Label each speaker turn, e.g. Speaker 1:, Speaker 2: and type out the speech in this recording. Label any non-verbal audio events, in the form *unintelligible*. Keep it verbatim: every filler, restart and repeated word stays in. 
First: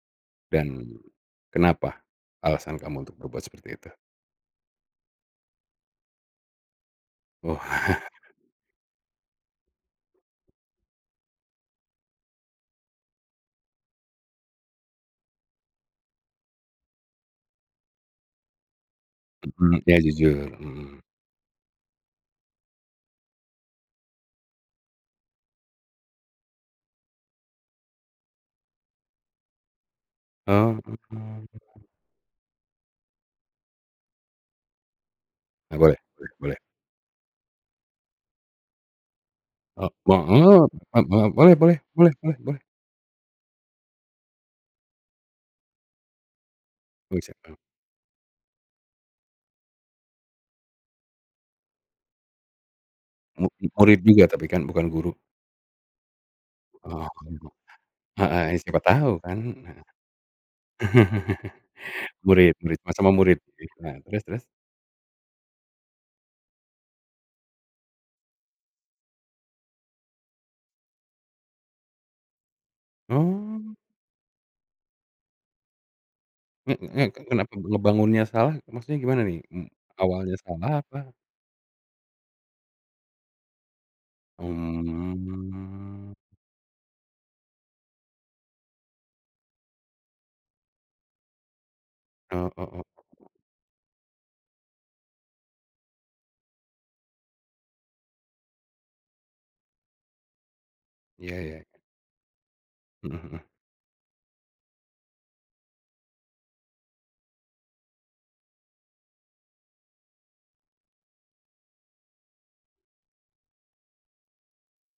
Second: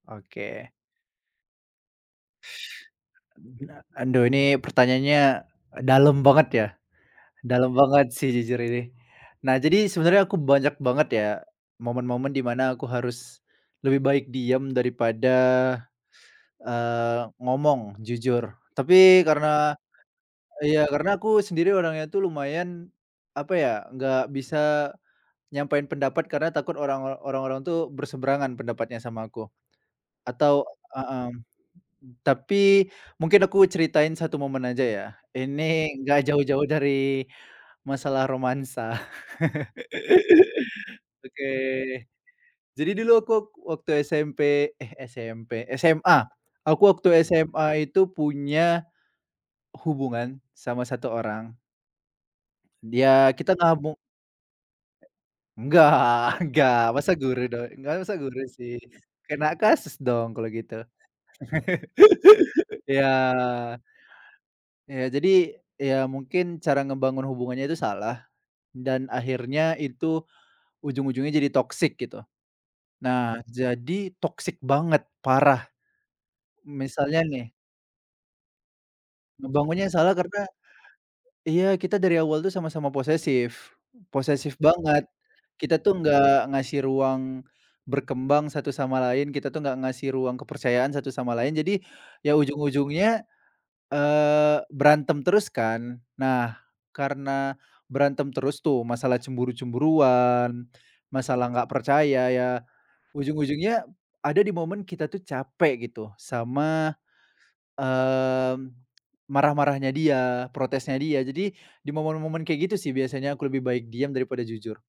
Speaker 1: Oke.
Speaker 2: Dan, kenapa, alasan kamu untuk
Speaker 1: *sucks teeth*
Speaker 2: berbuat
Speaker 1: Aduh
Speaker 2: seperti
Speaker 1: gila,
Speaker 2: itu?
Speaker 1: anduh ini pertanyaannya dalem banget ya, dalem
Speaker 2: Wah.
Speaker 1: banget sih jujur ini. Nah, jadi sebenarnya aku banyak banget ya, momen-momen di mana aku harus lebih baik diam daripada, eee, ngomong jujur. Tapi karena
Speaker 2: Mmm, iya. jujur,
Speaker 1: iya,
Speaker 2: mhm.
Speaker 1: karena aku sendiri orangnya tuh lumayan, apa ya, nggak bisa nyampein pendapat karena takut orang or orang-orang tuh berseberangan pendapatnya sama aku. Atau,
Speaker 2: Oh.
Speaker 1: mmm. Tapi, mungkin aku ceritain satu momen aja ya.
Speaker 2: Nah boleh,
Speaker 1: Ini
Speaker 2: boleh
Speaker 1: nggak
Speaker 2: boleh.
Speaker 1: jauh-jauh dari, masalah romansa.
Speaker 2: Ah,
Speaker 1: *laughs*
Speaker 2: maaf. Maaf maaf,
Speaker 1: Oke.
Speaker 2: boleh boleh boleh boleh boleh.
Speaker 1: Jadi dulu aku wak waktu SMP, eh, SMP, SMA. Aku
Speaker 2: Ama
Speaker 1: waktu
Speaker 2: siapa?
Speaker 1: SMA itu punya, hubungan sama satu orang. Dia
Speaker 2: Mu
Speaker 1: kita nggak mung
Speaker 2: murid juga tapi kan, bukan guru?
Speaker 1: Nggak nggak,
Speaker 2: Ah,.
Speaker 1: masa guru
Speaker 2: *unintelligible*
Speaker 1: dong nggak masa guru
Speaker 2: Heeh. Ya,
Speaker 1: sih.
Speaker 2: siapa tahu kan.
Speaker 1: Kena
Speaker 2: Nah.
Speaker 1: kasus dong kalau gitu.
Speaker 2: *laughs* Murid murid,
Speaker 1: *laughs*
Speaker 2: ma
Speaker 1: Iya.
Speaker 2: sama murid. Ih, nah, terus terus.
Speaker 1: Iya, jadi. Iya, mungkin cara ngebangun hubungannya itu salah, dan akhirnya itu ujung-ujungnya jadi toxic gitu. Nah,
Speaker 2: Oh.
Speaker 1: jadi, toxic banget, parah.
Speaker 2: Heeh,
Speaker 1: M
Speaker 2: ya
Speaker 1: misalnya
Speaker 2: kan.
Speaker 1: nih
Speaker 2: Kenapa ngebangunnya salah, maksudnya gimana nih? Mmm,
Speaker 1: Ngebangunnya yang salah
Speaker 2: awalnya
Speaker 1: karena
Speaker 2: salah, apa?
Speaker 1: iya, kita dari awal tuh sama-sama posesif, posesif banget. Kita tuh
Speaker 2: Mmm.
Speaker 1: enggak ngasih ruang berkembang satu sama lain, kita tuh enggak ngasih ruang kepercayaan satu sama lain. Jadi, ya
Speaker 2: Oh, o o.
Speaker 1: ujung-ujungnya, eee, berantem terus kan. Nah, karena berantem terus tuh, masalah cemburu-cemburuan,
Speaker 2: Ya ya
Speaker 1: masalah nggak
Speaker 2: ya.
Speaker 1: percaya. Ya,
Speaker 2: Heeh heeh.
Speaker 1: ujung-ujungnya ada di momen kita tuh capek gitu, sama, mmm, marah-marahnya dia, protesnya dia. Jadi, di momen-momen kayak gitu sih biasanya aku lebih baik diam daripada jujur.